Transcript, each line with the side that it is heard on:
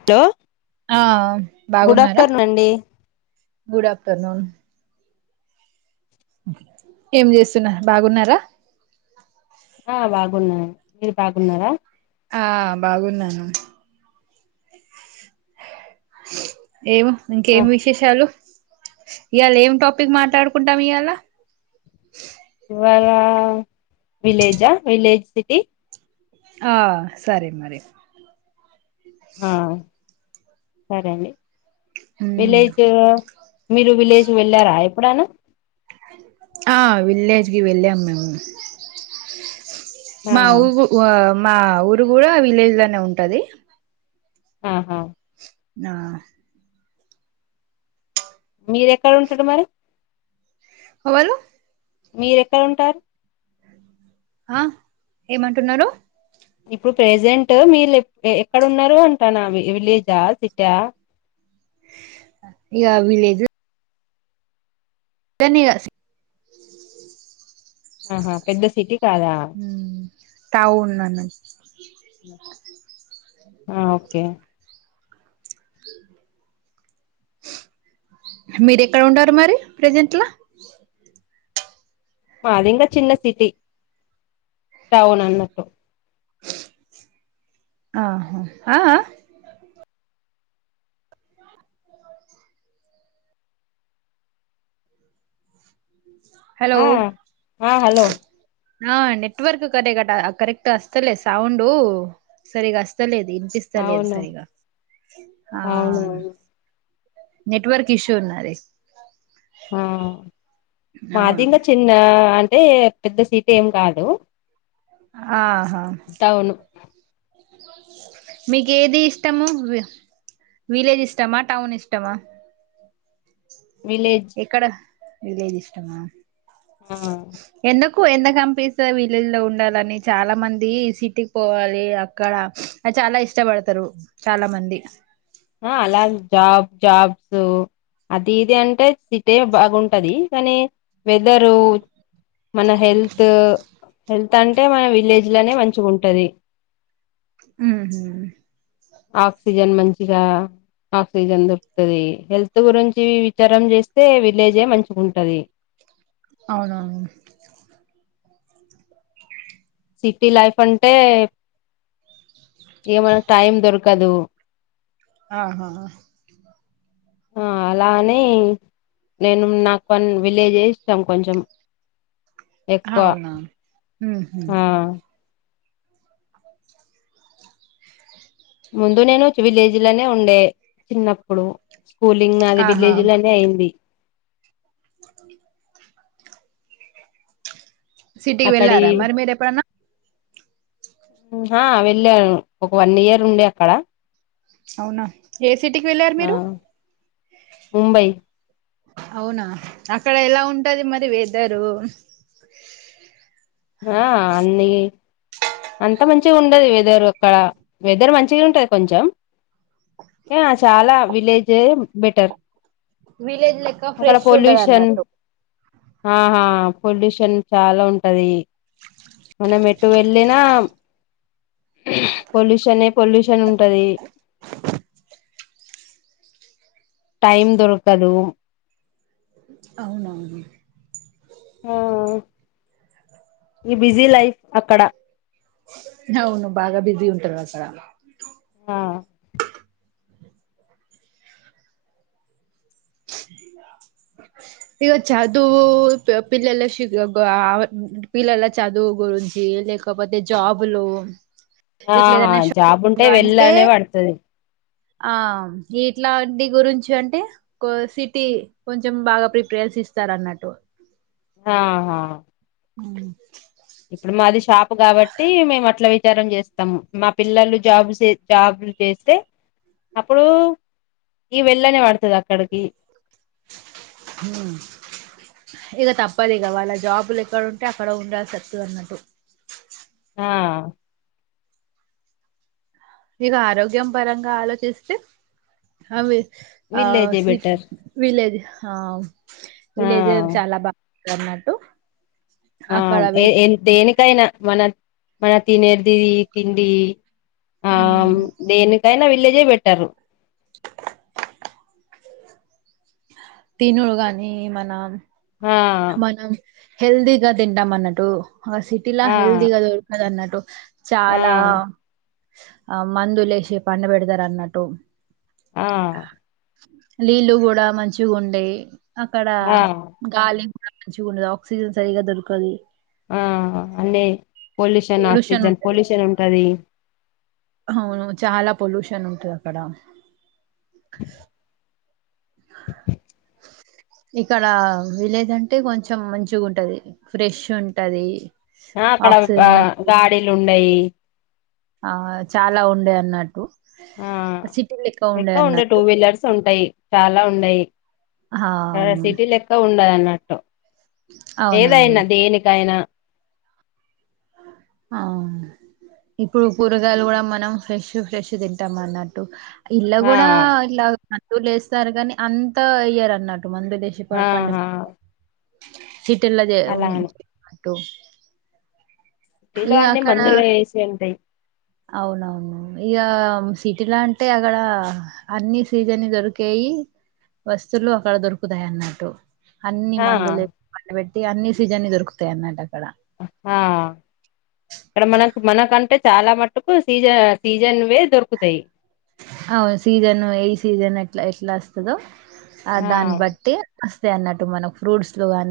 left: Hello
right: ఆ
left: good
right: బాగున్నారా
left: afternoon అండి.
right: Good afternoon. ఏం చేస్తున్నారు బాగున్నారా.
left: ఆహ్ బాగున్నా. మీరు బాగున్నారా.
right: ఆహ్ బాగున్నాను. ఏమో
left: ఆ
right: ఇంకేం విశేషాలు. ఇయళ ఏం టాపిక్ మాట్లాడుకుంటాం ఇయళ.
left: ఇవాళ విలేజా విలేజ్ సిటీ.
right: ఆహ్ సరే మరి.
left: ఆహ్ సరే అండి.
right: ఉమ్,
left: విలేజ్. మీరు విలేజ్ వెళ్ళారా ఎప్పుడన్నా.
right: ఆహ్ విలేజ్ కి వెళ్ళాం మేము.
left: ఆ
right: మా ఊ ఊ ఆహ్ ఆమ్. మా ఊరు కూడా విలేజ్ లనే ఉంటది.
left: ఆహా.
right: ఆహ్.
left: మీరేక్కడ ఉంటారు మరి.
right: ఎవలు.
left: మీరు ఎక్కడ ఉం
right: ఆ ఏమంటున్నారు
left: ఇప్పుడు ప్రెజెంట్ మీరు ఎక్కడ ఉన్నారు అంటాను విలేజా సిటీ ఆ
right: ఇగ విలేజ్ ఎన్ని గాసి
left: ఆహా పెద్ద సిటీ కాదా
right: మ్ టవున్నా అన
left: ఆ ఓకే
right: మీరు ఎక్కడ ఉండారు మరి ప్రెజెంట్లా
left: మాదింకా చిన్న సిటీ టౌన్ అన్నట్టు
right: ఆహా ఆ ఆ హలో
left: హ ఆ హలో
right: ఆ నెట్వర్క్ కరక్ కరెక్ట్ అస్తతలే సౌండు సరిగా అస్తలేదు ఇనిపిస్త లేదు
left: అవును
right: సరిగా ఆ
left: అవును అవును
right: నెట్వర్క్ ఇష్యూ ఉన్నది
left: ఆ
right: అవును
left: మాదింగా చిన్న అంట అంటే పెద్ద సీటీ ఏం కాదు
right: ఆ
left: అవును
right: మీకు ఏది ఇష్టము విలేజ్ ఇష్టమా టౌన్ ఇష్టమా
left: విలేజ్
right: ఇక్కడ విలేజ్ ఇష్టమా
left: ఆ
right: ఎన్నకు కు ఎందుకు అనిపిస్తాది విలేజ్ లో ఉండాలని చాలా మంది సిటీకి పోవాలి అక్కడ అది చాలా ఇష్టపడతారు చాలా మంది
left: ఆ అలా జాబ్ జాబ్స్ అది ఇది అంటే సిటీే బాగుంటది కానీ వెదరు మన హెల్త్ హెల్త్ అంటే మన విలేజ్ లోనే మంచి గుంటది
right: ఊహు
left: ఆక్సిజన్ మంచి ఇగా ఆక్సిజన్ దొరుకుతుంది హెల్త్ గురించి విచారం చేస్తే విలేజే మంచిగా ఉంటది
right: అవునవును
left: సిటీ లైఫ్ అంటే ఏమైనా టైం దొరకదు
right: ఆహా
left: ఆ అలానే నేను నాకు విలేజ్ చేయిస్తాం కొంచెం ఎక్కువ
right: అవునా ఉహు
left: ఆ
right: ఆ
left: ముందు నేను విలేజ్ లోనే ఉండే చిన్నప్పుడు స్కూలింగ్ నాది
right: ఆహా
left: విలేజ్ లోనే అయింది
right: ఆ సిటీకి
left: అక్కడి
right: వెళ్ళారా మరి మీరు ఎప్పుడన్నా
left: ఆ వెళ్ళాను ఒక వన్ ఇయర్ ఉండే అక్కడ
right: అవునా ఏ సిటీకి వెళ్ళారు
left: ఆ
right: మీరు
left: ముంబై
right: అవునా అక్కడ ఎలా ఉంటది మరి వెదరు
left: ఆ అన్ని అంత మన్ మంచి ఉండది వెదర్ అక్కడ వెదర్ మంచిగా ఉంటది కొంచెం చాలా విలేజె బెటర్
right: విలేజ్ లెక్క
left: అక్కడ
right: ఫ్రెష్ ఉండదు
left: పొల్యూషన్
right: అన్నట్టు
left: ఆహా పొల్యూషన్ చాలా ఉంటది మనం ఎటు వెళ్ళిన పొల్యూషనే పొల్యూషన్ ఉంటది టైం దొరకదు
right: అవునవును
left: ఆ ఈ బిజీ లైఫ్ అక్కడ
right: అవును బాగా బిజీ ఉంటారు అక్కడ
left: ఆ
right: ఇక చదువు పీ పిల్లల షూ ఆ పిల్లల చదువు గురించి లేకపోతే జాబ్లు
left: ఆహా జాబ్ ఉంటే వెళ్ళనే పడుతది
right: ఆ ఇట్లాంటి గురించి అంటే కో సిటీ కొంచం కొంచెం బాగా ప్రిఫరెన్స్ ఇస్తారు అన్నట్టు
left: ఆహా
right: ఉ
left: ఇప్పుడు మాది షాప్ కాబట్టి మేము అట్లా విచారం చేస్తాము మా పిల్లలు జాబ్ జాబ్లు చేస్తే అప్పుడు ఈ వెళ్ళనే పడుతది అక్కడికి
right: ఇక తప్పదు ఇక వాళ్ళ జాబులు ఎక్కడ ఉంటే అక్కడ ఉండాల్సి వస్తది అన్నట్టు
left: ఆ
right: ఇక ఆరోగ్యం పరంగా ఆలోచిస్తే అవి ఆ
left: విల్లేజే
right: సి
left: బెటర్
right: విలేజ్ ఆ
left: ఆ
right: విలేజె చాలా బా కర్ణటు
left: ఆ ఏ ఏ దేనికైనా మన మన తినేది తిండి ఆ దేనీకైనా విలేజే బేట్టారు
right: తినుడు గాని మన
left: ఆ
right: హెల్తీ గా తింటామ్ అన్నట్టు ఆ సిటీ లా
left: ఆ
right: హల్దిగా దొరకదు అన్నట్ ట్టు
left: ఆ
right: చాలా ఆ మందులేసి పండ పెడతారు అన్నట్టు
left: ఆ
right: నీళ్లు కూడా మంచిగా ఉండేయి అక్కడ
left: ఆ
right: గాలి [unintelligible] మంచిగా ఉండది ఆక్సిజన్ సరిగా దొరకదు
left: ఆ అన్నే పొల్యూషన్ ఆక్సిజన్ పొల్యూషన్ ఉంటది
right: అవును చాలా పొల్యూషన్ ఉంటది అక్కడ ఇక్కడ విలేజ్ అంటే కొంచెం మంచిగా ఉంటది ఫ్రెష్ ఉంటది
left: ఆ అక్కడ గా
right: ఆక్సిజన్ మంచి
left: గాడిలు ఉం టయి
right: ఆ చాలా ఉండే అన్నట్టు
left: ఆ
right: సిటీ లెక్క ఉండే
left: ఎక్కువ ఉండ టూ
right: అన్నట్టు
left: వీలర్స్ ఉంటాయి చాలా ఉండయి ఆ సిటీలు ఎక్కువ ఉండదు అన్నట్ పెట్ట
right: అవునవును
left: ఏదైనా దేనికైనా
right: ఆ ఇప్పుడు కూరగాయలు కూడా మనం ఫ్రెష్ ఫ్రెష్ తింటాం అన్నట్టు ఇలా
left: ఆ
right: కూడా ఇలా లు లేస్తారు గానీ అంత ఇయ్యారు అన్నారుట్ కుటు మంది విదేశీ పాండ్ పంండ
left: ఆహా
right: సిటిల్లది
left: అలా అని
right: ట్టూ
left: సిటీలో అన్ని మందులు వేసి ఉంటాయి
right: అవునవును ఇక సిటీలా అంటే అక్కడ అన్ని సీజన్ దొరికేయి వస్తువులు అక్కడ దొరుకుతాయి అన్నట్టు అన్ని
left: ఆ
right: మందులే [unintelligible] తయ్ అన్ని సీజన్ దొరుకుతాయి అన్నట్టు అక్కడ
left: ఆ ఇక్కడ మనకు మనకంటే చాలా మటుకు సీజ సీజన్ వే దొరుకుతాయి
right: అవు సీజన్ వి ఈ సీజన్ ఎట్లా ఎట్లా వస్తుదో ఆ దాని బట్టి కుతాయి అన్నట్ మనకు ఫ్రూట్స్ లో గాన్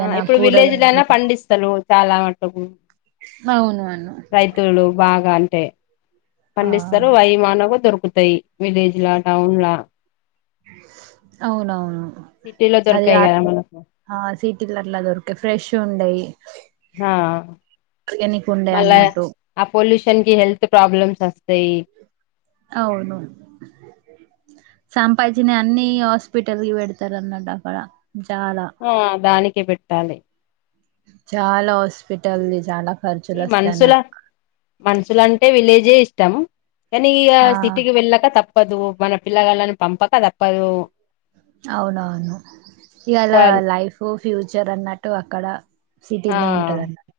left: ఆ ఇప్పుడు విలేజ్ లల్లో పండిస్తరు చాలా మటుకు
right: అవును
left: రైతులు బాగాలు టే
right: ఆ
left: పండిస్తారు వైమానగా దొరుకు కుతాయి విలేజ్ లా టౌన్ లా
right: అవునవును
left: సిటీలో
right: అది
left: దొరకాయి
right: ఆర్
left: కదా మనకు
right: ఆ సీటీల్ల అట్ల దిొరికే ఫ్రెష్ చూండయి
left: హా
right: ఉండే
left: మల్ల
right: అన్నట్టు
left: ఆ పోలిస్ షన్ కి హెల్త్ ప్రాబ్లమ్స్ వస్తాయి
right: అవును సంపాజీచ్చినవి అన్ని హాస్పిటల్ కి పెడతారు అన్నడు అక్కడ చాలా
left: ఆ దాని కి పెట్టాలి
right: చాలా హాస్పిటల్ది చాల
left: ఈ మనుసుుల మను మంసులంటే విలేజే ఇష్టాం అని ఈగ
right: ఆ
left: సిటీకి వెళ్ళక తప్ప తప్పదు మన పిల్లగాళ్ళని పంపక తప్పదు.
right: అవునవును ఇవల
left: క్వాల్
right: లైఫ్ ఫ్యూచర్ అన్నట్టు అక్కడ
left: ఆ
right: సిటీనే ఉంటద అన్నడు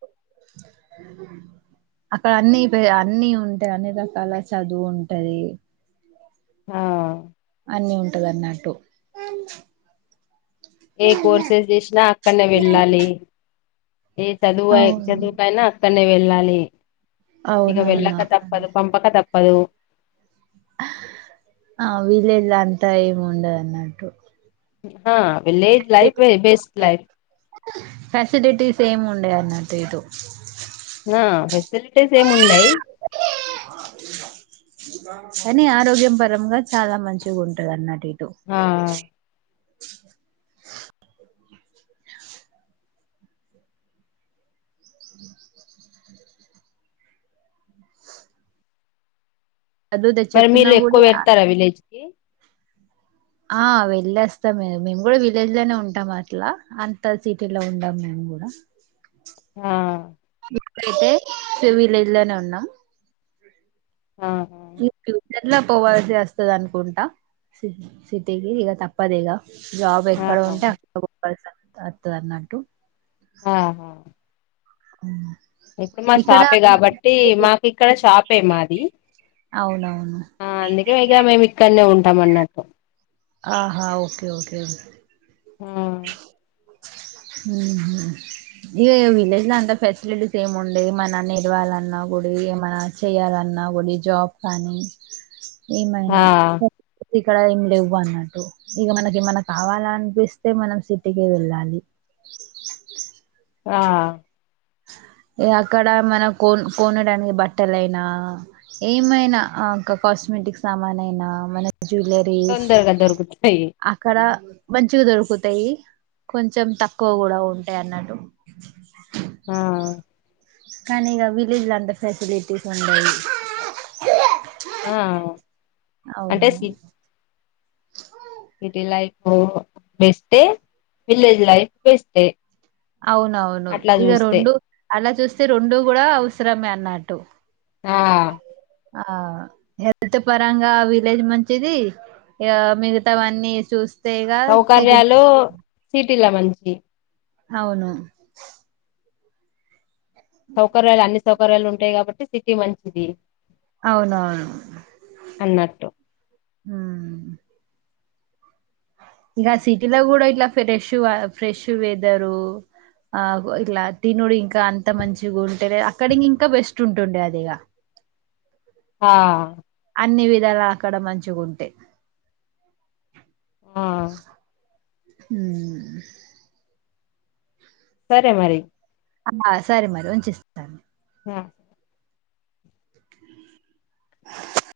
right: అక్కడ అన్నిీ పే అన్ని ఉంటాయి అన్ని రకాల చదువు ఉంటది.
left: ఆ
right: అన్నీ ఉంటదన్నట్టు
left: ఏ కోర్సెస్ చేసినా అక్కడనే వెళ్ళాలి ఏ చదువు
right: అవును
left: చదువుకైనా అక్కడ నే వెళ్ళాలి. ఇక
right: అవునవును
left: వెళ్ళక
right: అక్కనే
left: తప్పదు పంపక తప్పదు. పద
right: ఆ వీల్లిళ్ళు అంతా ఏం ఉండదు అన్నట్టు
left: ఆ విలేజ్ లైఫ్ ఏ బెస్ట్లైఫ్
right: ఫెసిలిటీస్ ఏము ఉండయన్నట్టు ఇటు
left: ఆ ఫెసలిటీీస్ ఏము ఉండయి
right: కానీ ఆరోగ్యం పరంగా చాలా మంచిగా ఉంటది అన్నటి టు
left: ఆ
right: [inaudible] చదువు తె
left: మరి
right: చెప్పినా
left: మీళ్ళు ఎక్కువ
right: కూడా
left: పెడతారా విలేజ్ ఏ
right: ఆ వెళ్ళేస్తాం మేము మేము కూడా విలేజ్ లోనే ఉంటాం అట్లా అంత సిటీలో ఉండం మేము కూడా
left: ఆ
right: అయితే విలేజ్ లోనే ఉన్నాం
left: ఆ
right: ఫ్యూచర్ లో పోవల్సి వస్తుంది అనుకుంటా సిటీకి ఇక తప్పదు ఇక జాబ్
left: ఆ
right: ఎక్కడ ఉంటే అక్కడ అత్ తనాట్టు
left: ఆ ఆహా
right: ఓ
left: ఇప్పుడు మా షాపే కాబట్టి మాకు ఇక్కడ షాప్ ప్పే మాది
right: అవునవును
left: ఆ అందుకే ఇగ మేం ఇక్కడ్నే ఉంటాం తమనాటు
right: ఆహా ఓకే ఓకే
left: ఆ
right: [inaudible] ఇ విలేజ్ లో అంత ఫెసిలిటీస్ ఏమి ఉండే ఏమన్నా నిలవాలన్నా కూడా ఏమైనా చెయ్యాలన్నా కూడా జాబ్ కానీ ఏమైనా
left: ఆ
right: సరే ఇక్కడ ఏమి లేవు అన్నట్టు ఇక మనకి ఏమన్నా కావాల అనిపిస్తే మనం సిటీకి వెళ్ళాలి [inaudible]
left: ఆ
right: అక్కడ మనం కోన్ కొనడానికి బట్టల అయినా ఏమైనా కాస్మెటిక్ సామాన్ అయినా మన జ్యువలరీస్
left: తొందరగా దొరుకుతాయి
right: అక్కడ మంచిగా దొరుకుతాయి కొంచెం తక్కువ కూడా ఉంటాయి అన్నట్టు
left: ఆ
right: కానీ ఇక విలేజ్ అంతా ఫెసిలిటీస్ ఉండవు
left: ఆ
right: అవును
left: అంటే సి సిటీ లైఫ్ బెస్టే విలేజ్ లైఫ్ బెస్టే
right: అవునవును
left: అట్లా
right: ఇక
left: చూస్తే
right: రెండు అలా చూస్త రెండు కూడా అవసరమే అన్నట్టు
left: ఆ
right: ఆ హెల్త్ పరంగా విలేజ్ మంచిది మిగతావన్నీ చూ
left: సౌకర్యాలు సీటీలా మంచిీ
right: అవును
left: సౌకర్యాలు అన్ని సౌకర్యాలు ఉంటాయ్ కాబట్టి సిటీ మంచిది
right: అవునవును
left: అన్నట్టు
right: ఇంకా సిటీలో కూడా ఇట్ల ఫ్రెష్ గ ఫ్రెష్ వెదరు ఆ ఇట్ల తినుడు ఇంక కా అంత మంచిగా ఉంటే అక్కడికింక బెస్ట్ చిన్టుండే అదిగ
left: ఆ
right: అన్ని విధాలా అక్కడ మంచిగుంటే
left: ఆ
right: ఆ హ్మ్
left: సరే మరి
right: ఆ సరే మరి వంచిస్తాను
left: హ్మ్
right: ఆ